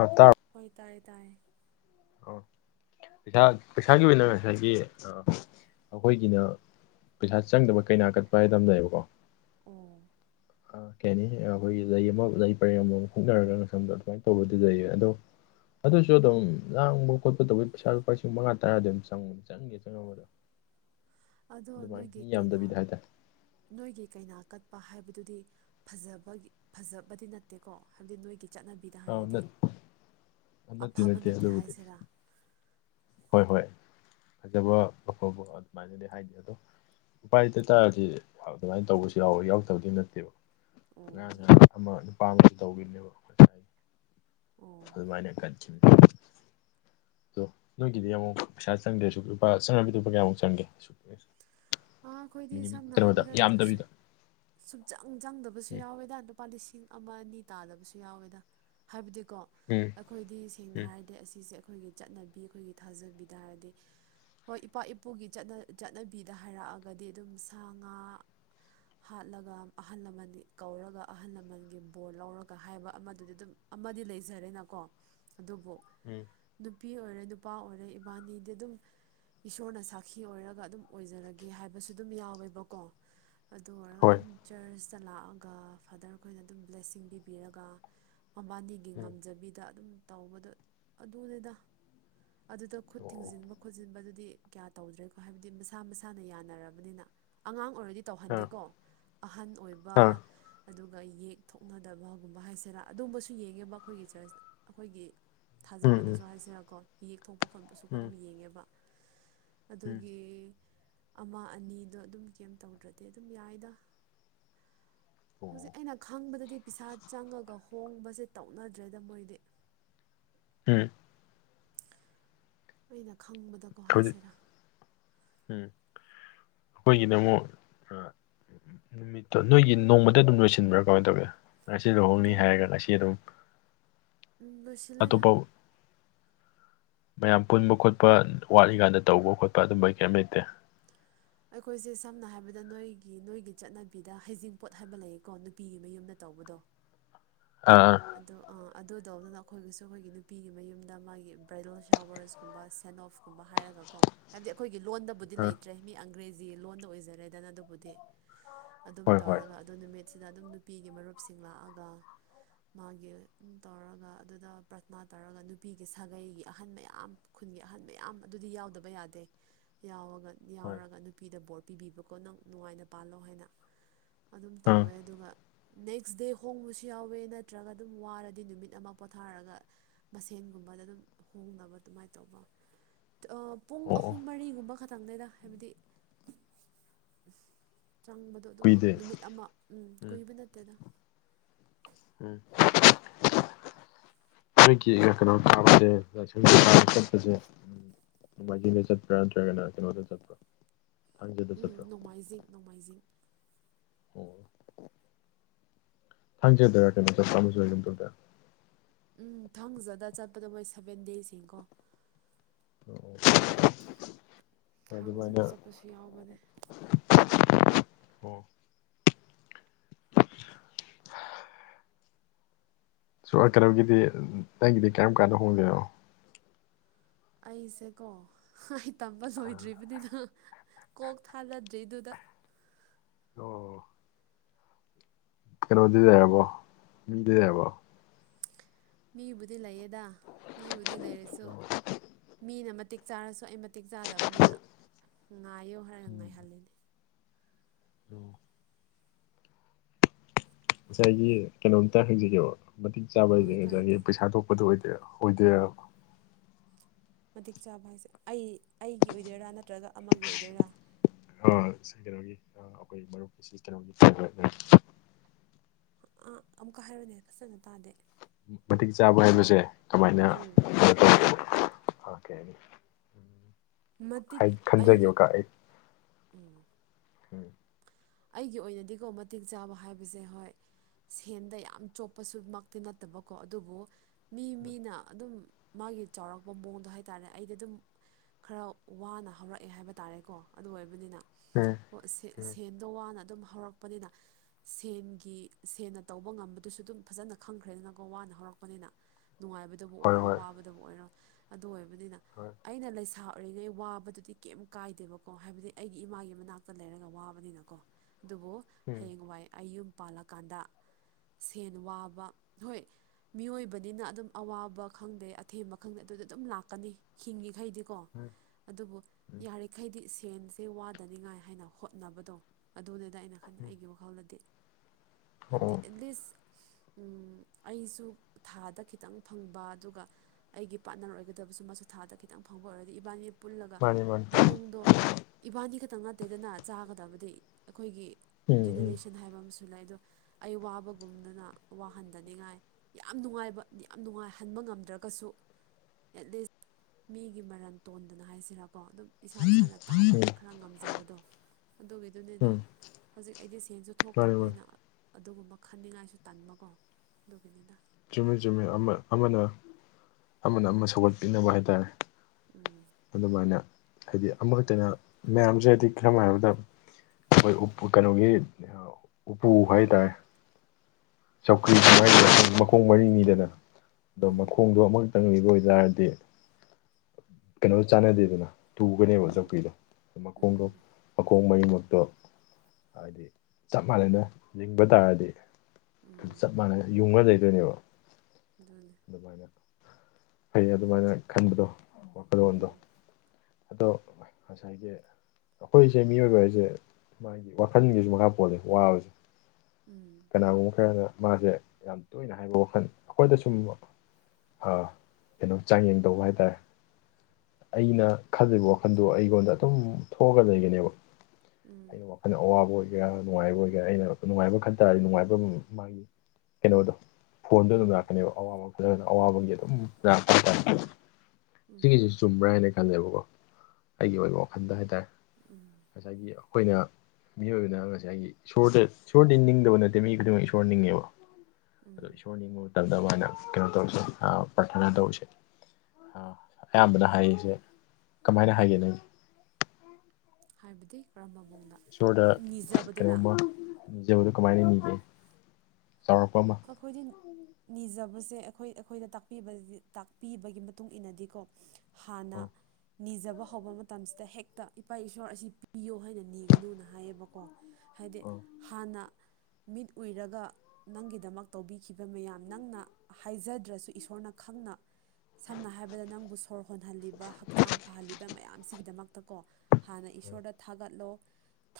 ꯑ ꯇꯥ ꯍꯣꯏ ꯇꯥꯏ ꯇꯥꯏ ꯑꯣ ꯄꯩꯁꯥ ꯄꯩꯁꯥꯒꯤ ꯑꯣꯏꯅ ꯉꯁꯥꯏꯒꯤ ꯑ ꯑꯩꯈꯣꯏꯒꯤꯅ ꯄꯩꯁꯥ ꯆꯪꯗꯕ ꯀꯩꯅꯥ ꯀꯠꯄ ꯍꯥꯏꯗꯕꯅꯦꯕꯀꯣ ꯑꯣ ꯑ ꯀꯩꯅꯤ ꯑꯩꯈꯣꯏꯒꯤ ꯂꯩ ꯑꯃ ꯂꯩ ꯄꯔꯦꯡ ꯑꯃꯃ ꯍꯨꯛꯅꯔꯒ ꯉꯁꯝꯕꯣ ꯑꯗꯨꯃꯥꯏꯅ ꯇꯧꯕꯗꯤ ꯂꯩꯌꯦ ꯑꯗꯣ ꯑꯗꯨꯁꯨ ꯗꯨꯝ ꯂꯥꯡꯕ ꯈꯣꯠꯄ ꯇꯧꯕꯒꯤ ꯄꯩꯁꯥ ꯂꯨꯄꯥ ꯂꯤꯁꯤꯡ ꯃꯉꯥ ꯇꯔꯥꯗꯤ ꯑꯗꯨꯝ ꯆꯪꯕ ꯆꯪꯒꯦ ꯆꯪꯉꯝꯕꯗꯣ ꯑꯗꯣ ꯑꯗꯨꯃꯥꯏꯅ ꯅꯣꯏꯒꯤ ꯃꯤ ꯀꯩꯅꯥ ꯌꯥꯝꯗꯕꯤꯗ ꯍꯥꯏꯇꯥꯔꯦ ꯅꯣꯏꯒꯤ ꯀꯩꯅꯥ ꯀꯠꯄ ꯍꯥꯏꯕꯗꯨꯗꯤ ꯐꯖꯕꯒꯤ ꯐꯖꯕꯗꯤ ꯅꯠꯇꯦꯀꯣ ꯍꯥꯏꯕꯗꯤ ꯅꯣꯏꯒꯤ ꯆꯠꯅꯕꯤ ꯄꯤꯗ ꯑ ꯍꯥꯏꯔꯗꯤ ꯑꯐꯕ ꯅꯠꯇꯦ ꯍꯥꯏꯁꯤꯔꯥ ꯍꯣꯏ ꯍꯣꯏ ꯐꯖꯕ ꯑꯐꯥꯎꯕ ꯑꯗꯨꯃꯥꯏꯅꯗꯤ ꯍꯥꯏꯗꯤ ꯑꯗꯣ ꯎꯄꯥꯏ ꯂꯩꯇ ꯇꯥꯔꯗꯤ ꯑꯗꯨꯃꯥꯏꯅ ꯇꯧꯕꯁꯨ ꯌꯥꯎꯋ ꯌꯥꯎꯔꯛꯇꯕꯗꯤ ꯅꯠꯇꯦꯕ ꯑꯣ ꯑꯉꯥꯡꯅ ꯑꯃ ꯅꯨꯄꯥ ꯑꯃꯁꯨ ꯇꯧꯈꯤꯕꯅꯦꯕ ꯑꯣ ꯑꯗꯨꯃꯥꯏ ꯀ ꯑꯗꯣ ꯅꯣꯏꯒꯤꯗꯤ ꯑꯃꯨꯛ ꯄꯩꯁꯥ ꯆꯪꯗꯦ ꯑꯁꯨꯛ ꯂꯨꯄꯥ ꯆꯪꯅꯕꯤꯗꯄꯥ ꯀꯌꯥꯃꯨꯛ ꯆꯪꯒꯦ ꯑ ꯑꯩꯈꯣꯏꯗꯤ ꯃꯤꯅꯤꯃꯝ ꯁꯝꯅ ꯀꯩꯅꯣꯗ ꯍꯥꯏꯕꯗ ꯌꯥꯝꯗꯕꯤꯗ ꯁꯨꯡꯆꯪ ꯆꯪꯗꯕꯁꯨ ꯌꯥꯎꯋꯦꯗ ꯂꯨꯄꯥ ꯂꯤꯁꯤꯡ ꯑꯃ ꯑꯅꯤ ꯇꯥꯗꯕꯁꯨ ꯌꯥꯎꯋꯦꯗ ꯍꯥꯏꯕꯗꯤꯀꯣ ꯎꯝ ꯑꯩꯈꯣꯏꯗꯤ ꯎꯝ ꯁꯦꯡꯅ ꯎꯝ ꯍꯥꯏꯔꯗꯤ ꯑꯁꯤꯁꯦ ꯑꯩꯈꯣꯏꯒꯤ ꯆꯠꯅꯕꯤ ꯑꯩꯈꯣꯏꯒꯤ ꯊꯥꯖꯕꯤꯗ ꯍꯥꯏꯔꯗꯤ ꯍꯣꯏ ꯏꯄꯥ ꯏꯄꯨꯒꯤꯠ ꯆꯠꯅꯕꯤꯗ ꯍꯥꯏ ꯍꯥꯏꯔꯛꯑꯒꯗꯤ ꯑꯗꯨꯝ ꯁꯥ ꯉꯥ ꯍꯥꯠꯂꯒ ꯑꯍꯜ ꯂꯃꯟ ꯀꯧꯔꯒ ꯑꯍꯜ ꯂꯃꯟꯒꯤ ꯕꯣꯔ ꯂꯧꯔꯒ ꯍꯥꯏꯕ ꯑꯃꯗꯨꯗꯤ ꯑꯗꯨꯝ ꯑꯃꯗꯤ ꯂꯩꯖꯔꯦꯅꯀꯣ ꯑꯗꯨꯕꯨ ꯎꯝ ꯅꯨꯄꯤ ꯑꯣꯏꯔꯦ ꯅꯨꯄꯥ ꯑꯣꯏꯔꯦ ꯏꯕꯥꯅꯤꯗꯤ ꯑꯗꯨꯝ ꯏꯁꯣꯔꯅ ꯁꯥꯈꯤ ꯑꯣꯏꯔꯒ ꯑꯗꯨꯝ ꯑꯣꯏꯖꯔꯒꯦ ꯒꯤ ꯍꯥꯏꯕꯁꯨ ꯑꯗꯨꯝ ꯌꯥꯎꯋꯦꯕꯀꯣ ꯑꯗꯨ ꯑꯣꯏꯔꯒ ꯍꯣꯏ ꯑꯗꯨꯝ ꯆꯔꯁꯇ ꯂꯥꯛꯑꯒ ꯐꯥꯗꯔ ꯈꯣꯏꯅ ꯑꯗꯨꯝ ꯕ꯭ꯂꯦꯁꯤꯡ ꯄꯤꯕꯤꯔꯒ ꯃꯕꯥꯅꯤꯒꯤ ꯎꯝ ꯉꯝꯖꯕꯤꯗ ꯑꯗꯨꯝ ꯇꯧꯕꯗꯣ ꯑꯗꯨꯅꯤꯗ ꯑꯗꯨꯗ ꯈꯨꯠ ꯑꯣ ꯊꯤꯡꯖꯤꯟꯕ ꯈꯣꯆꯤꯟꯕꯗꯨꯗꯤ ꯀꯌꯥ ꯇꯧꯗ꯭ꯔꯦꯀꯣ ꯍꯥꯏꯕꯗꯤ ꯃꯁꯥ ꯃꯁꯥꯅ ꯌꯥꯅꯔꯕꯅꯤꯅ ꯑꯉꯥꯡ ꯑꯣꯏꯔꯗꯤ ꯑꯥ ꯇꯧꯍꯟꯗꯦꯀꯣ ꯑꯍꯟ ꯑꯥ ꯑꯣꯏꯕ ꯑꯗꯨꯒ ꯌꯦꯛ ꯊꯣꯛꯅꯗꯕꯒꯨꯝꯕ ꯍꯥꯏꯁꯤꯔꯥ ꯑꯗꯨꯝꯕꯁꯨ ꯌꯦꯡꯉꯦꯕ ꯑꯩꯈꯣꯏꯒꯤ ꯆꯔꯆ ꯑꯩꯈꯣꯏꯒꯤ ꯎꯝ ꯎꯝ ꯊꯥꯖꯕꯅꯁꯨ ꯍꯥꯏꯖꯔꯀꯣ ꯌꯦꯛ ꯊꯣꯛꯄ ꯈꯣꯠꯄꯁꯨ ꯎꯝ ꯑꯗꯨꯝ ꯌꯦꯡꯉꯦꯕ ꯎꯝ ꯑꯗꯨꯒꯤ ꯑꯃ ꯑꯅꯤꯗꯣ ꯑꯗꯨꯝ ꯀꯩꯝ ꯇꯧꯗ꯭ꯔꯗꯤ ꯑꯗꯨꯝ ꯌꯥꯏꯗ ꯑꯣ ꯍꯧꯖꯤꯛ ꯑꯩꯅ ꯈꯪꯕꯗꯗꯤ ꯄꯩꯁꯥ ꯆꯪꯉꯒ ꯍꯣꯡꯕꯁꯦ ꯇꯧꯅꯗ꯭ꯔꯦꯗ ꯃꯣꯏꯗꯤ ꯎꯝ ꯑꯩꯅ ꯈꯪꯕꯗ ꯍꯧꯖꯤꯛ ꯎꯝ ꯑꯩꯈꯣꯏꯒꯤꯗ ꯑꯃꯨꯛ ꯅꯨꯃꯤꯠꯇꯣ ꯅꯣꯏꯒꯤ ꯅꯣꯡꯃꯗ ꯑꯗꯨꯝ ꯂꯣꯏꯁꯤꯟꯕ꯭ꯔꯥ ꯀꯃꯥꯏꯅ ꯇꯧꯒꯦ ꯉꯁꯤ ꯂꯨꯍꯣꯡꯅꯤ ꯅꯣꯡ ꯍꯥꯏꯔꯒ ꯉꯁꯤ ꯑꯗꯨꯝ ꯎꯝ ꯁ ꯑꯇꯣꯞꯄ ꯃꯌꯥꯝ ꯄꯨꯟꯕ ꯈꯣꯠꯄ ꯋꯥꯠꯂꯤꯀꯥꯟꯗ ꯇꯧꯕ ꯈꯣꯠꯄ ꯑꯗꯨꯝꯕꯒꯤ ꯀꯔꯤꯝ ꯂꯩꯇꯦ ꯑꯩꯈꯣꯏꯁꯦ ꯁꯝꯅ ꯍꯥꯏꯔꯕꯗ ꯅꯣꯏꯒꯤ ꯅꯣꯏꯒꯤ ꯆꯠꯅꯕꯤꯗ ꯍꯩꯖꯤꯡꯄꯣꯠ ꯍꯥꯏꯕ ꯂꯩꯌꯦꯀꯣ ꯅꯨꯄꯤꯒꯤ ꯃꯌꯨꯝꯗ ꯇꯧꯕꯗꯣ ꯑꯥ ꯑꯗ ꯑꯗꯨ ꯇꯧꯗꯅ ꯑꯩꯈꯣꯏꯒꯤꯁꯨ ꯑꯩꯈꯣꯏꯒꯤ ꯅꯨꯄꯤꯒꯤ ꯃꯌꯨꯝꯗ ꯃꯥꯒꯤ ꯕ꯭ꯔꯥꯏꯗꯜ ꯁꯋꯔꯁꯀꯨꯝꯕ ꯁꯦꯟ ꯑꯣꯐ ꯀꯨꯝꯕ ꯍꯥꯏꯔꯒ ꯀꯣ ꯍꯥꯏꯕꯗꯤ ꯑꯩꯈꯣꯏꯒꯤ ꯂꯣꯟꯗꯕꯨ ꯑꯥ ꯑꯥ [unintelligible] ꯑ꯭ꯔꯦꯝ ꯍꯣꯏ ꯍꯣꯏ ꯇꯧꯔ ꯑꯗꯣ ꯅꯨꯃꯤꯠꯁꯤꯗ ꯑꯗꯨꯝ ꯅꯨꯄꯤꯒꯤ ꯃꯔꯨꯞꯁꯤꯡ ꯂꯥꯛꯑꯒ ꯃꯥꯒꯤ ꯇꯧꯔꯒ ꯑꯗꯨꯗ ꯄ꯭ꯔꯊꯅꯥ ꯇꯧꯔꯒ ꯅꯨꯄꯤꯒꯤ ꯁꯥꯒꯩꯒꯤ ꯑꯍꯟ ꯃꯌꯥꯝ ꯈꯨꯟꯒꯤ ꯑꯍꯟ ꯃꯌꯥꯝ ꯑꯗꯨꯗꯤ ꯌꯥꯎꯗꯕ ꯌꯥꯗꯦ ꯌꯥꯎꯔꯒ ꯍꯣꯏ ꯌꯥꯎꯔꯒ ꯅꯨꯄꯤꯗ ꯕꯣꯠ ꯄꯤꯕꯤꯕꯀꯣ ꯅꯪ ꯅꯨꯡꯉꯥꯏꯅ ꯄꯥꯜꯂꯣ ꯍꯥꯏꯅ ꯑꯗꯨꯝ ꯑꯥ ꯇꯧꯋꯦ ꯑꯗꯨꯒ ꯅꯦꯛꯁ ꯗꯦ ꯍꯣꯡꯕꯁꯨ ꯌꯥꯎꯋꯦꯅ ꯅꯠꯇ꯭ꯔꯒ ꯑꯗꯨꯝ ꯋꯥꯔꯗꯤ ꯅꯨꯃꯤꯠ ꯑꯃ ꯄꯣꯊꯥꯔꯒ ꯃꯁꯦꯟꯒꯨꯝꯕꯗ ꯑꯗꯨꯝ ꯍꯣꯡꯅꯕ ꯑꯗꯨꯃꯥꯏꯅ ꯇꯧꯕ ꯄꯨꯡ ꯑꯣ ꯑꯣ ꯑꯍꯨꯝ ꯃꯔꯤꯒꯨꯝꯕ ꯈꯇꯪꯗꯩꯗ ꯍꯥꯏꯕꯗꯤ ꯆꯪꯕ ꯑꯗꯣ ꯑꯗꯨ ꯀꯨꯏꯗꯦ ꯅꯨꯃꯤꯠ ꯑꯃ ꯎꯝ ꯀꯨꯏꯕ ꯅꯠꯇꯦꯅ ꯎꯝ ꯑꯩ ꯀꯩꯅꯣꯥꯦꯦ ꯃꯥꯏꯖꯤꯡꯗ ꯆꯠꯄ꯭ꯔꯥ ꯅꯠꯇ꯭ꯔꯒꯅ ꯀꯩꯅꯣꯗ ꯆꯠꯄ꯭ꯔꯥ ꯊꯥꯡꯖꯗ ꯎꯝ ꯆꯠꯄ꯭ꯔꯥ ꯅꯣꯡꯃꯥꯏꯖꯤꯡ ꯅꯣꯡꯃꯥꯏꯖꯤꯡ ꯑꯣ ꯊꯥꯡꯖꯗꯔꯥ ꯀꯩꯅꯣ ꯆꯞꯄ ꯑꯃꯁꯨ ꯂꯩ ꯑꯗꯨꯝ ꯇꯧꯗꯔꯥ ꯎꯝ ꯊꯪꯖꯗ ꯆꯠꯄꯗꯣ ꯃꯣꯏ ꯁꯚꯦꯟ ꯗꯦꯖ ꯌꯦꯡꯀꯣ [inaudible] ꯑꯣ ꯊꯥꯡꯖꯗ ꯑꯗꯨꯃꯥꯏꯅ ꯆꯠꯄꯁꯨ ꯌꯥꯎꯕꯅꯦ ꯑꯣ [inaudible] ꯁꯣꯛꯂꯛꯀꯗꯕꯒꯤꯗꯤ ꯅꯪꯒꯤꯗꯤ ꯀꯔꯝ ꯀꯥꯟꯗ ꯍꯣꯡꯗꯦꯅꯣ ꯑꯩꯁꯦꯀꯣ ꯑꯩ ꯇꯝꯕ ꯁꯣꯏꯗ꯭ꯔꯤꯕꯅꯤꯅ ꯀꯣꯛ ꯊꯥꯜꯂꯗ꯭ꯔꯤꯗꯨꯗ ꯑꯣ ꯀꯩꯅꯣꯗꯤꯗ ꯌꯥꯕꯣꯗꯤꯗ ꯌꯥꯕꯣ ꯃꯤꯕꯨꯗꯤ ꯂꯩꯌꯦꯗ ꯃꯤꯕꯨꯗꯤ ꯂꯩꯔꯁꯨ ꯃꯤꯅ ꯃꯇꯤꯛ ꯃꯇꯤꯛ ꯆꯥꯔꯁꯨ ꯑꯩ ꯃꯇꯤꯛ ꯆꯥꯗꯕꯅꯤꯅ ꯉꯥꯏꯌꯨ ꯍꯥꯏꯔꯒ ꯉꯥꯏꯍꯜꯂꯤꯅꯦ ꯎꯝ ꯉꯁꯥꯏꯒꯤ ꯀꯩꯅꯣꯝꯇ ꯍ ꯪꯖꯒꯦꯕ ꯃꯇꯤꯛ ꯆꯥꯕ ꯍꯣꯏ ꯍꯥꯏꯁꯦ ꯍꯣꯏ ꯀꯥꯏꯗꯦ ꯉꯁꯥꯏꯒꯤ ꯄꯩꯁꯥ ꯊꯣꯛ ꯑꯘꯨ ꯑꯣꯏꯗꯣꯏꯔꯣ ꯑꯣꯏꯗꯣꯏꯔꯣꯕ ꯃꯇꯤꯛ ꯆꯥꯕ ꯍꯥꯏꯁꯦ ꯑꯩ ꯑꯩꯒꯤ ꯑꯣꯏꯗꯣꯏꯔꯥ ꯅꯠꯇ꯭ꯔꯒ ꯑꯃꯒꯤ ꯑꯣꯏꯗꯣꯏꯔꯥ ꯁꯤ ꯀꯩꯅꯣꯒꯤ ꯑꯩꯈꯣꯏ ꯃꯔꯨꯞꯁꯤ ꯀꯩꯅꯣꯒꯤꯅ ꯑꯥ ꯑꯃꯨꯛꯀ ꯍꯥꯏꯔꯨꯅꯦ ꯐꯖꯅ ꯇꯥꯗꯦ ꯃꯇꯤꯛ ꯆꯥꯕ ꯍꯥꯏꯕꯁꯦ ꯀꯃꯥꯏꯅ ꯎꯝ [unintelligible] ꯃꯇꯤꯛ ꯍꯥꯏ ꯑꯩꯒꯤ ꯈꯟꯖꯒꯦꯕꯀꯣ ꯑꯩ ꯎꯝ [inaudible] ꯑꯩꯒꯤ ꯑꯣꯏꯅꯗꯤꯀꯣ ꯃꯇꯤꯛ ꯆꯥꯕ ꯍꯥꯏꯕꯁꯦ ꯍꯣꯏ ꯁꯦꯟꯗ ꯌꯥꯝ ꯆꯣꯞꯄꯁꯨꯃꯛꯇꯤ ꯅꯠꯇꯕꯀꯣ ꯑꯗꯨꯕꯨ ꯃꯤ ꯃꯤꯅ ꯑꯗꯨꯝ ꯃꯥꯒꯤ ꯆꯥꯎꯔꯛꯄ ꯃꯑꯣꯡꯗꯣ ꯍꯥꯏꯇꯥꯔꯦ ꯑꯩꯗꯤ ꯑꯗꯨꯝ ꯈꯔ ꯋꯥꯅ ꯍꯧꯔꯛꯑꯦ ꯍꯥꯏꯕ ꯇꯥꯔꯦꯀꯣ ꯑꯗꯨ ꯑꯣꯏꯕꯅꯤꯅ ꯎꯝ ꯎꯝ ꯁꯦꯟ ꯑ ꯗꯣ ꯋꯥꯅ ꯑꯗꯨꯝ ꯍꯧꯔꯛꯄꯅꯤꯅ ꯁꯦꯟꯒꯤ ꯁꯦꯟꯅ ꯇꯧꯕ ꯉꯝꯕꯗꯨꯁꯨ ꯑꯗꯨꯝ ꯐꯖꯅ ꯈꯪꯈ꯭ꯔꯦꯗꯅꯀ ꯋꯥꯅ ꯍꯧꯔꯛꯄꯅꯤꯅ ꯅꯨꯡꯉꯥꯏꯕꯗꯕꯨ ꯍꯣꯏ ꯑꯣꯏꯔꯣ ꯍꯣꯏ ꯋꯥꯕꯗꯕꯨ ꯑꯣꯏꯔꯣ ꯑꯗꯨ ꯑꯣꯏꯕꯅꯤꯅ ꯍꯣꯏ ꯑꯩꯅ ꯂꯩꯁꯥ ꯑꯣꯏꯔꯤꯉꯩ ꯋꯥꯕꯗꯨꯗꯤ ꯀꯩꯝ ꯀꯥꯏꯗꯦꯕꯀꯣ ꯍꯥꯏꯕꯗꯤ ꯑꯩꯒꯤ ꯏꯃꯥꯒꯤ ꯃꯅꯥꯛꯇ ꯂꯩꯔꯒ ꯋꯥꯕꯅꯤꯅ ꯀꯣ ꯑꯗꯨꯕꯨ ꯎꯝ ꯍꯌꯦꯡꯋꯥꯏ ꯑꯩ ꯌꯨꯝ ꯄꯥꯜꯂꯀꯥꯟꯗ ꯁꯦꯟ ꯋꯥꯕ ꯍꯣꯏ ꯃꯤꯑꯣꯏꯕꯅꯤꯅ ꯑꯗꯨꯝ ꯑꯋꯥꯕ ꯈꯪꯗꯦ ꯑꯊꯦꯝꯕ ꯈꯪꯗꯦ ꯑꯗꯨꯗꯤ ꯑꯗꯨꯝ ꯂꯥꯛꯀꯅꯤ ꯍꯤꯡꯉꯤꯈꯩꯗꯤꯀꯣ ꯎꯝ ꯑꯗꯨꯕꯨ ꯎꯝ ꯌꯥꯔꯤꯈꯩꯗꯤ ꯁꯦꯟꯁꯦ ꯋꯥꯗꯅꯤꯉꯥꯏ ꯍꯥꯏꯅ ꯍꯣꯠꯅꯕꯗꯣ ꯑꯗꯨꯅꯦ ꯑꯗ ꯑꯩꯅ ꯈꯟ ꯎꯝ ꯑꯩꯒꯤ ꯋꯥꯈꯜꯗꯗꯤ ꯍꯥꯏꯕꯗꯤ ꯑꯣ ꯑꯦꯠꯂꯤꯁ ꯎꯝ ꯑꯩꯁꯨ ꯊꯥꯗ ꯈꯤꯇꯪ ꯐꯪꯕ ꯑꯗꯨꯒ ꯑꯩꯒꯤ ꯄꯥꯔꯠꯅꯔ ꯑꯣꯏꯒꯗꯕꯁꯨ ꯃꯁꯨ ꯊꯥꯗ ꯈꯤꯇꯪ ꯐꯪꯕ ꯑꯣꯏꯔꯗꯤ ꯏꯕꯥꯅꯤ ꯄꯨꯜꯂꯒ ꯃꯥꯅꯤ ꯃꯥꯅꯤ ꯏꯕꯨꯡꯗꯣ ꯏꯕꯥꯅꯤ ꯈꯛꯇꯪ ꯅꯠꯇꯦꯗꯅ ꯆꯥꯒꯗꯕꯗꯤ ꯑꯩꯈꯣꯏꯒꯤ ꯎꯝ ꯎꯝ ꯖꯦꯅꯦꯔꯦꯁꯟ ꯍꯥꯏꯕ ꯑꯃꯁꯨ ꯂꯩ ꯑꯗꯣ ꯑꯩ ꯋꯥꯕꯒꯨꯝꯗꯅ ꯋꯥꯍꯟꯗꯅꯤꯡꯉꯥꯏ ꯌꯥꯝ ꯅꯨꯡꯉꯥꯏꯕ ꯌꯥꯝ ꯅꯨꯡꯉꯥꯏꯍꯟꯕ ꯉꯝꯗ꯭ꯔꯒꯁꯨ ꯑꯦꯠꯂꯤꯁ ꯃꯤꯒꯤ ꯃꯔꯟ ꯇꯣꯟꯗꯅ ꯍꯥꯏꯁꯤꯔꯥꯀꯣ ꯑꯗꯨꯝ ꯏꯁꯥ ꯏꯁꯥꯅ ꯎꯝ ꯇꯥꯜꯂꯒ ꯈꯔ ꯉꯝꯖꯕꯗꯣ ꯑꯗꯨꯒꯤꯗꯨꯅꯤꯗ ꯎꯝ ꯍꯧꯖꯤꯛ ꯑꯩꯗꯤ ꯁꯦꯟꯁꯨ ꯃꯥꯅꯤ ꯃꯥꯅꯤ ꯊꯣꯛꯇꯕꯅꯤꯅ ꯑꯗꯨꯒꯨꯝꯕ ꯈꯟꯅꯤꯡꯉꯥꯏꯁꯨ ꯇꯟꯕꯀꯣ ꯑꯗꯨꯒꯤꯅꯤꯅ ꯆꯨꯝꯃꯦ ꯆꯨꯝꯃꯦ ꯑꯃ ꯑꯃꯅ ꯑꯃꯅ ꯑꯃ ꯁꯧꯒꯠꯄꯤꯅꯕ ꯍꯥꯏꯇꯥꯔꯦ ꯎꯝ ꯑꯗꯨꯃꯥꯏꯅ ꯍꯥꯏꯗꯤ ꯑꯃꯈꯛꯇꯅ ꯃꯌꯥꯝꯁꯦ ꯍꯥꯏꯗꯤ ꯀꯔꯝ ꯍꯥꯏꯔꯕꯗ ꯑꯩꯈꯣꯏ ꯎꯄꯨ ꯀꯩꯅꯣꯒꯤ ꯎꯄꯨ ꯍꯥꯏꯇꯥꯔꯦ ꯆꯧꯀꯤ꯭ꯔꯤ ꯃꯈꯣꯡ ꯃꯔꯤꯅꯤꯗꯅ ꯑꯗꯣ ꯎꯝ ꯃꯈꯣꯡꯗꯣ ꯑꯃꯨꯛ ꯆꯪꯉꯨꯕ ꯑꯣꯏꯇꯥꯔꯗꯤ ꯀꯩꯅꯣ ꯆꯥꯟꯅꯗꯦꯗꯅ ꯇꯨꯒꯅꯦꯕ ꯎꯝ ꯆꯧꯀ꯭ꯔꯤꯘꯣ ꯃꯈꯣꯡꯗꯣ ꯎꯝ ꯃꯈꯈꯣꯡ ꯃꯔꯤꯃꯛꯇꯣ ꯍꯥꯏꯗꯤ ꯆꯞ ꯃꯥꯟꯅꯅ ꯂꯤꯡꯕ ꯇꯥꯔꯗꯤ ꯎꯝ ꯆꯞ ꯃꯥꯟꯅꯅ ꯌꯨꯡꯉ ꯂꯩꯗꯣꯏꯅꯦꯕ ꯑꯗꯨꯅꯦ ꯑꯗꯨꯃꯥꯏꯅ ꯐꯩ ꯑꯗꯨꯃꯥꯏꯅ ꯈꯟꯕꯗꯣ ꯋꯥꯈꯜꯂꯣꯟꯗꯣ ꯎꯝ ꯑꯗꯣ ꯉꯁꯥꯏꯒꯤ ꯑꯩꯈꯣꯏꯁꯦ ꯃꯤꯑꯣꯏꯕ ꯍꯥꯏꯁꯦ ꯃꯥꯒꯤ ꯋꯥꯈꯜꯒꯤꯁꯨ ꯃꯈꯥ ꯄꯣꯜꯜꯂꯤꯦ ꯋꯥꯕꯖꯦ ꯎꯝ ꯀꯅꯥꯒꯨꯝꯕ ꯈꯔꯅ ꯃꯥꯁꯦ ꯌꯥꯝ ꯇꯣꯏꯅ ꯍꯥꯏꯕ ꯋꯥꯈꯜ ꯑꯩꯈꯣꯏꯗ ꯁꯨꯝ ꯀꯩꯅꯣꯝ ꯆꯥꯡꯌꯦꯡ ꯇꯧꯕ ꯍꯥꯏꯇꯥꯔꯦ ꯑꯩꯅ ꯈꯟꯜꯂꯤꯕ ꯋꯥꯈꯟꯗꯣ ꯑꯩꯉꯣꯟꯗ ꯑꯗꯨꯝ ꯊꯣꯛꯑꯒ ꯂꯩꯒꯅꯦꯕ ꯎꯝ ꯑꯩꯅ ꯐꯅ ꯑꯋꯥꯕ ꯑꯣꯏꯒꯦꯔꯥ ꯅꯨꯡꯉꯥꯏꯕ ꯑꯣꯏꯒꯦꯔꯥ ꯑꯩꯅ ꯅꯨꯡꯉꯥꯏꯕ ꯈꯟ ꯇꯥꯔꯗꯤ ꯅꯨꯡꯉꯥꯏꯕ ꯃꯥꯒꯤ ꯀꯩꯅꯣꯗꯣ ꯐꯣꯟꯗꯣ ꯑꯗꯨꯝ ꯎꯝ ꯂꯥꯛꯀꯅꯦꯕ ꯑꯋꯥꯕ ꯈ ꯑꯋꯥꯕꯒꯤ ꯑꯗꯨꯝ ꯂꯥꯛꯄ ꯍꯥꯏꯇꯥ ꯎꯝ ꯁꯤꯒꯤꯁꯤ ꯆꯨꯝꯕ꯭ꯔꯥ ꯍꯥꯏꯅ ꯈꯜꯂꯦꯕꯀꯣ ꯑꯩꯒꯤ ꯑꯣꯏꯕ ꯋꯥꯈꯟꯗ ꯍꯥꯏꯇꯥꯔꯦ ꯎꯝ ꯉꯁꯥꯏꯒꯤ ꯑꯩꯈꯣꯏꯅ ꯃꯤꯑꯣꯏꯕꯅ ꯉꯁꯥꯏꯒꯤ ꯏꯁꯣꯔꯗ ꯏꯁꯣꯔꯗꯤ ꯅꯤꯡꯗꯕ ꯅꯠꯇꯦ ꯃꯤ ꯈꯨꯗꯤꯡꯃꯛ ꯏꯁꯣꯔ ꯅꯤꯡꯉꯦꯕ ꯑꯣ ꯎꯝ ꯏꯁꯣꯔ ꯅꯤꯉꯣꯜ ꯇꯅꯕ ꯍꯥꯏꯅ ꯀꯩꯅꯣ ꯇꯧꯔꯤꯁꯦ ꯄꯔꯊꯅꯥ ꯇꯧꯔꯤꯁꯦ ꯑꯌꯥꯝꯕꯅ ꯍꯥꯏꯔꯤꯁꯦ ꯀꯃꯥꯏꯅ ꯍꯥꯏꯒꯦ ꯅꯪ ꯍꯥꯏꯕꯗꯤ ꯀꯔꯝꯕ ꯃꯑꯣꯡꯗ ꯅꯤꯖꯕꯗꯨꯔ ꯅꯤꯖꯕꯘꯣ ꯀꯃꯥꯏꯅ ꯅꯤꯒꯦ ꯆꯥꯎꯔꯛꯄ ꯑꯃ ꯑꯩꯈꯣꯏꯗꯤ ꯅꯤꯖꯕꯁꯦ ꯑꯩꯈꯣꯏ ꯑꯩꯈꯣꯏꯗ ꯇꯥꯛꯄꯤ ꯇꯥꯛꯄꯤꯕꯒꯤ ꯃꯇꯨꯡ ꯏꯟꯅꯗꯤꯀꯣ ꯍꯥꯟꯅ ꯎꯝ ꯅꯤꯖꯕ ꯍꯧꯕ ꯃꯇꯝꯁꯤꯗ ꯍꯦꯛꯇ ꯏꯄꯥ ꯏꯁ ꯏꯁꯣꯔ ꯑꯁꯤ ꯄꯤꯌꯣ ꯍꯥꯏꯅ ꯅꯤꯒꯅꯨꯅ ꯍꯥꯏꯌꯦꯕꯀꯣ ꯍꯥꯏꯗꯤ ꯎꯝ ꯍꯥꯟꯅ ꯃꯤꯠ ꯎꯏꯔꯒ ꯅꯪꯒꯤ ꯗꯃꯛ ꯇꯧꯕꯤꯈꯤꯕ ꯃꯌꯥꯝ ꯅꯪꯅ ꯍꯥꯏꯖꯗ꯭ꯔꯁꯨ ꯏꯁꯣꯔꯅ ꯈꯪꯅ ꯁꯝꯅ ꯍꯥꯏꯔꯕꯗ ꯅꯪꯕꯨ ꯁꯣꯔ ꯍꯣꯟꯍꯜꯂꯤꯕ ꯍꯛꯆꯥꯡ ꯐꯍꯜꯂꯤꯕ ꯃꯌꯥꯝꯁꯤꯒꯤꯗꯃꯛ ꯀꯣ ꯍꯥꯟꯅ ꯎꯝ ꯏꯁꯣꯔꯗ ꯊꯥꯒꯠꯂꯣ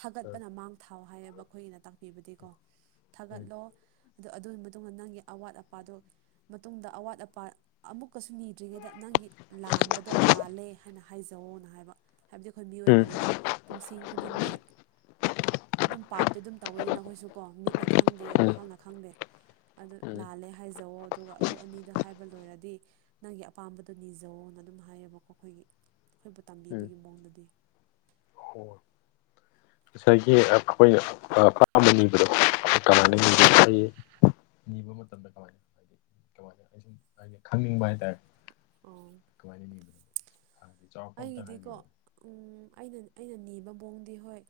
ꯊꯥꯒꯠꯄꯅ ꯃꯥꯡ ꯊꯥꯎ ꯍꯥꯏꯌꯦꯕ ꯑꯩꯈꯣꯏꯒꯤꯅ ꯇꯥꯛꯄꯤꯕꯗꯤꯀꯣ ꯎꯝ ꯊꯥꯒꯠꯂꯣ ꯑꯗ ꯑꯗꯨꯒꯤ ꯃꯇꯨꯡꯗ ꯅꯪꯒꯤ ꯑꯋꯥꯠ ꯑꯄꯥꯗꯨ ꯃꯇꯨꯡꯗ ꯑꯋꯥꯠ ꯑꯄꯥ ꯑꯃꯨꯛꯀꯁꯨ ꯅꯤꯗ꯭ꯔꯤꯉꯩꯗ ꯅꯪꯒꯤ ꯂꯥꯟꯕꯗꯣ ꯂꯥꯜꯂꯦ ꯍꯥꯏꯅ ꯍꯥꯏꯖꯑꯣꯅ ꯍꯥꯏꯕ ꯍꯥꯏꯕꯗꯤ ꯑꯩꯈꯣꯏ ꯃꯤꯑꯣꯏꯕꯅꯤꯅ ꯄꯨꯡꯁꯤꯡ ꯈꯨꯗꯤꯡꯒꯤ ꯑꯗꯨꯝ ꯄꯥꯞꯇꯤ ꯑꯗꯨꯝ ꯇꯧꯋꯦꯅꯤ ꯅꯈꯣꯏꯁꯨꯀꯣ ꯃꯤꯠꯅ ꯈꯪꯗꯦ ꯎꯝ ꯋꯥꯈꯜꯅ ꯈꯪꯗꯦ ꯑꯗꯨ ꯎꯝ ꯂꯥꯜꯂꯦ ꯍꯥꯏꯖꯋꯣ ꯑꯗꯨꯒ ꯑꯗꯨ ꯑꯅꯤꯗ ꯍꯥꯏꯕ ꯂꯣꯏꯔꯗꯤ ꯅꯪꯒꯤ ꯑꯄꯥꯝꯕꯗꯨꯣ ꯅꯤꯖꯧꯅ ꯑꯗꯨꯝ ꯍꯥꯏꯌꯦꯕꯀꯣ ꯑꯩꯈꯣꯏꯒꯤ ꯑꯩꯈꯣꯏꯕꯨ ꯎꯝ ꯇꯝꯕꯤꯕꯒꯤ ꯃꯑꯣꯡꯗꯗꯤ ꯉꯁꯥꯏꯒꯤ ꯑꯩꯈꯣꯏꯅ ꯄꯄꯥꯝꯕ ꯅꯤꯕꯗꯣ ꯀꯃꯥꯏꯅ ꯕ ꯎꯝ ꯍꯥꯏꯌꯦ ꯅꯤꯕ ꯃꯇꯝꯗ ꯀꯃꯥꯏꯅ ꯍꯥꯏꯗꯤ ꯀꯃꯥꯏ ꯑꯩ ꯁꯨꯝ ꯍꯥꯏꯗꯤ ꯈꯪꯅꯤꯡꯕ ꯍꯥꯏꯇꯥꯔꯦ [inaudible] ꯑꯣ ꯑꯩꯒꯤꯗꯤꯀꯣ ꯍꯥꯏꯕꯤꯔꯛꯑꯣ ꯎ ꯑꯩꯅ ꯑꯩꯅ ꯅꯤꯕ ꯃꯣꯡꯗꯤ ꯍꯣꯏ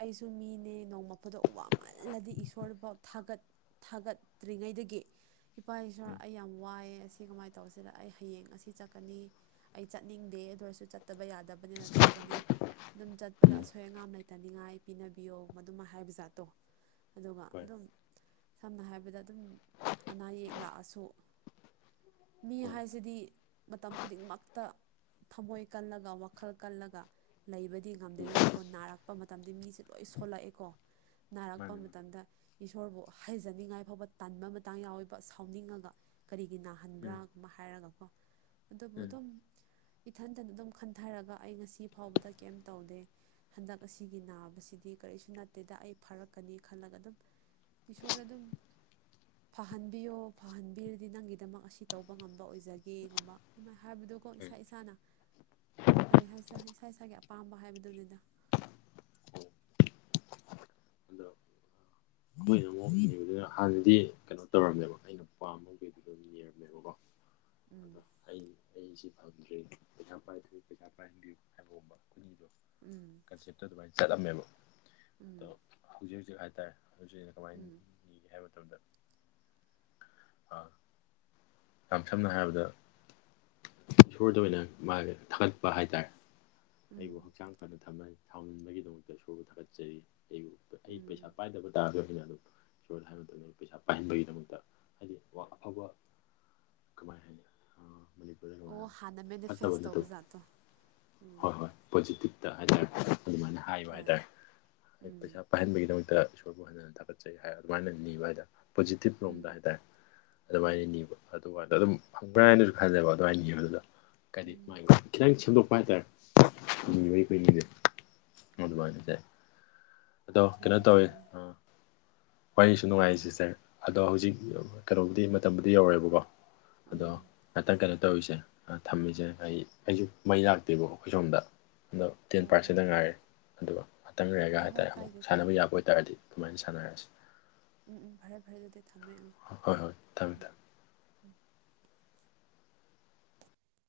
ꯑꯩꯁꯨ ꯃꯤꯅꯦ ꯅꯣꯡꯃ ꯐꯗꯣ ꯋꯥꯃꯜꯂꯗꯤ ꯏꯁꯣꯔꯐꯥꯎ ꯊꯥꯒꯠ ꯊꯥꯒꯠꯇ꯭ꯔꯤꯉꯩꯗꯒꯤ ꯏꯄꯥ ꯏꯁꯨꯣꯔ ꯎꯝ ꯑꯩ ꯌꯥꯝ ꯋꯥꯏꯑ ꯑꯁꯤ ꯀꯃꯥꯏꯅ ꯇꯧꯁꯤꯗ ꯑꯩ ꯍꯌꯦꯡ ꯑꯁꯤ ꯆꯠꯀꯅꯤ ꯑꯩ ꯆꯠꯅꯤꯡꯗꯦ ꯑꯗꯨ ꯑꯣꯏꯔꯁꯨ ꯆꯠꯇꯕ ꯌꯥꯗꯕꯅꯤꯅ ꯆꯠꯀꯅꯤ ꯑꯗꯨꯝ ꯆꯠꯄꯗ ꯑꯁꯣꯏ ꯑꯉꯥꯝ ꯂꯩ ꯇꯅꯤꯡꯉꯥꯏ ꯄꯤꯅꯕꯤꯌꯣ ꯃꯗꯨꯃ ꯍꯥꯏꯕ ꯖꯥꯠꯇꯣ ꯑꯗꯨꯒ ꯑꯗꯨꯝ ꯁꯝꯅ ꯍꯥꯏꯔꯕꯗ ꯑꯗꯨꯝ ꯑꯅꯥ ꯑꯌꯦꯛ ꯂꯥꯛꯑꯁꯨ ꯃꯤ ꯍꯥꯏꯁꯤꯗꯤ ꯃꯇꯝ ꯈꯨꯗꯤꯡꯃꯛꯇ ꯊꯃꯣꯏ ꯀꯜꯂꯒ ꯋꯥꯈꯜ ꯀꯜꯂꯒ ꯂꯩꯕꯗꯤ ꯉꯝꯗꯦꯗꯅꯀꯣ ꯅꯥꯔꯛꯄ ꯃꯇꯝꯗ ꯃꯤꯁꯦ ꯂꯣꯏ ꯁꯣꯜꯂꯛꯑꯦꯀꯣ ꯅꯥꯔꯛꯄ ꯃꯥꯅꯦ ꯃꯥꯅꯦ ꯃꯇꯝꯗ ꯏꯁꯣꯔꯕꯨ ꯍꯩꯖꯅꯤꯡꯉꯥꯏ ꯐꯥꯎꯕ ꯇꯟꯕ ꯃꯇꯥꯡ ꯌꯥꯎꯋꯦꯕ ꯁꯥꯎꯅꯤꯡꯉꯒ ꯀꯔꯤꯒꯤ ꯎꯝ ꯅꯥꯍꯟꯕ꯭ꯔꯥꯒꯨꯝꯕ ꯍꯥꯏꯔꯒꯀꯣ ꯑꯗꯨꯕꯨ ꯎꯝ ꯎꯝ ꯑꯗꯨꯝ ꯏꯊꯟ ꯠꯇꯅ ꯑꯗꯨꯝ ꯈꯟꯊꯔꯒ ꯑꯩ ꯉꯁꯤ ꯐꯥꯎꯕꯗ ꯀꯩꯝ ꯇꯧꯗꯦ ꯍꯟꯗꯛ ꯑꯁꯤꯒꯤ ꯅꯥꯕꯁꯤꯗꯤ ꯀꯔꯤꯁꯨ ꯅꯠꯇꯦꯗ ꯑꯩ ꯐꯥꯔꯛꯀꯅꯤ ꯈꯜꯂꯒ ꯑꯗꯨꯝ ꯏꯁꯣꯔ ꯑꯗꯨꯝ ꯐꯍꯟꯕꯤꯌꯣ ꯐꯍꯟꯕꯤꯔꯗꯤ ꯅꯪꯒꯤꯗꯃꯛ ꯑꯁꯤ ꯇꯧꯕ ꯉꯝꯕ ꯑꯣꯏꯖꯒꯦꯒꯨꯝꯕ ꯑꯗꯨꯃꯥꯏꯅ ꯍꯥꯏꯕꯗꯣꯀꯣ ꯏꯁꯥ ꯏꯁꯥꯅ ꯑꯗꯨꯝ ꯐꯔꯦ ꯍꯥꯏꯁꯤꯔ ꯏꯁꯥ ꯏꯁꯥꯒꯤ ꯑꯄꯥꯝꯕ ꯍꯥꯏꯕꯗꯨꯅꯤꯗ ꯑꯗꯣ [inaudible] ꯑꯩꯈꯣꯏꯅ ꯑꯃꯨꯅꯦꯕ ꯑꯗꯨꯅ ꯍꯥꯟꯅꯗꯤ ꯀꯩꯅꯣ ꯇꯧꯔꯝꯃꯦꯕ ꯑꯩꯅ ꯅꯨꯄꯥꯝꯝꯕꯒꯤꯗꯨ ꯑꯗꯨꯝ ꯕ ꯎꯝ ꯑꯩ ꯑꯩꯁꯤ ꯐꯪꯗ꯭ꯔꯤ ꯄꯩꯁꯥ ꯄꯥꯏꯗ꯭ꯔꯤꯨ ꯄꯩꯁꯥ ꯄꯥꯏꯍꯟꯕꯤꯌꯨ ꯍꯥꯏꯕꯒꯨꯝꯕ ꯈꯨꯅꯤꯗꯣ ꯎꯝ ꯀꯟꯁꯦꯞꯇ ꯑꯗꯨꯃꯥꯏꯅ ꯆꯠꯂꯝꯃꯦꯕ ꯑꯗꯣ ꯎꯝ ꯍꯧꯖꯤꯛ ꯍꯧꯖꯤꯛ ꯍꯥꯏꯇꯥꯔꯦ ꯍꯧꯖꯤꯛ ꯀꯃꯥꯏꯅ ꯎꯝ ꯅꯤꯒꯦ ꯍꯥꯏꯕ ꯃꯇꯝꯗ ꯑꯥ ꯌꯥꯝ ꯁꯝꯅ ꯍꯥꯏꯔꯕꯗ ꯏꯁꯣꯔꯗ ꯑꯣꯏꯅ ꯃꯥꯁꯦ ꯊꯥꯒꯠꯄ ꯍꯥꯏꯇꯥꯔꯦ ꯑꯩꯕꯨ ꯎꯝ ꯍꯛꯆꯥꯡ ꯐꯅ ꯊꯝꯅꯩ ꯁꯥꯎꯅꯤꯡꯕꯒꯤꯗꯃꯛꯇꯁꯨ ꯊꯥꯒꯠꯆꯔꯤ ꯑꯩꯕꯨ ꯑꯩ ꯄꯩꯁꯥ ꯎꯝ ꯄꯥꯏꯗꯕ [unintelligible] ꯀꯃꯥꯏ ꯍꯥꯏꯅꯤ ꯑꯥ ꯃꯅꯤ ꯑꯣ ꯍꯥꯟꯅ ꯃꯦꯅꯤꯐꯦꯁ ꯇꯧꯕ ꯖꯥꯠꯇꯣ ꯍꯣꯏ ꯎꯝ ꯍꯣꯏ ꯄꯣꯖꯤꯇꯤꯞꯇ ꯍꯥꯏꯇꯥꯔꯦ ꯑꯗꯨꯃꯥꯏꯅ ꯍꯥꯏꯕ ꯍꯣꯏ ꯍꯥꯏꯇꯥꯔꯦ ꯑꯩ ꯄꯩꯁꯥ ꯎꯝ ꯄꯥꯏꯍꯟꯕꯒꯤꯗꯃꯛꯇ ꯏꯁꯣꯔꯕꯨ ꯍꯟꯅ ꯍꯟꯅ ꯊꯥꯒꯠꯆꯩ ꯍꯥꯏ ꯑꯗꯨꯃꯥꯏꯅ ꯅꯤꯕ ꯍꯥꯏꯅ ꯄꯣꯖꯤꯇꯤꯕ ꯂꯣꯝꯗ ꯎꯝ ꯍꯥꯏꯇꯥꯔꯦ ꯑꯗꯨꯃꯥꯏꯅ ꯎꯝ ꯅꯤꯕ ꯑꯗꯨꯗꯣ ꯑꯗꯨꯝ ꯐꯪꯕ꯭ꯔꯥ ꯍꯥꯏꯅꯁꯨ ꯈꯟꯖꯕ ꯑꯗꯨꯃꯥꯏꯅꯤ ꯌꯦꯕ ꯑꯗꯨꯗ ꯍꯥꯏꯗꯤ ꯎꯝ ꯃꯥꯒꯤ ꯈꯤꯇꯪ ꯁꯦꯝꯗꯣꯛꯄ ꯍꯥꯏꯇꯥꯔꯦ ꯍꯣꯏ ꯚꯔꯤ ꯀꯅꯤꯕ ꯃꯗꯨꯅ ꯆꯥꯏ ꯑꯗꯣ ꯀꯩꯅꯣ ꯆꯨꯝꯃꯦ ꯇꯧꯋꯤ ꯆꯨꯝꯃꯦ ꯑ [inaudible] ꯋꯥꯔꯤꯁꯨ ꯅꯨꯡꯉꯥꯏꯦꯇꯔ ꯑꯗꯣ ꯍꯧꯖꯤꯛ ꯀꯩꯅꯣꯕꯨꯗꯤ ꯃꯇꯝꯕꯨꯗꯤ ꯌꯧꯔꯦꯕꯀꯣ ꯑꯗꯣ ꯎꯝ ꯉꯥꯛꯇꯪ ꯀꯩꯅꯣ ꯇꯧꯔꯤꯁꯦ ꯊꯝꯃꯤꯖꯦ ꯑꯩ ꯑꯩꯁꯨ ꯃꯩ ꯂꯥꯛꯇꯦꯕ ꯑꯩꯈꯣꯏ ꯁꯣꯝꯗ ꯑꯗꯣ ꯇꯦꯟ ꯑꯣ ꯑꯣ ꯄꯥꯔꯁꯦꯟꯗ ꯉꯥꯏꯔꯦ ꯑꯗꯨꯒ ꯑꯇꯪ ꯂꯩꯔꯒ ꯍꯣꯏ ꯍꯣꯏ ꯍꯥꯏꯇꯥꯔꯦ ꯑꯃꯨꯛ ꯀꯥꯏꯗꯦ ꯁꯥꯟꯅꯕ ꯀꯥꯏꯗꯦ ꯌꯥꯕ ꯑꯣꯏꯕꯇꯥꯔꯗꯤ ꯑꯗꯨꯃꯥꯏꯅ ꯁꯥꯟꯅꯔꯁꯤ ꯎꯝ ꯎꯝ ꯐꯔꯦ ꯐꯔꯦ ꯑꯗꯨꯗꯤ ꯊꯝꯃꯦ ꯑꯥ ꯍꯣꯏ ꯍꯣꯏ ꯊꯝꯃꯦ ꯊꯝꯃꯦ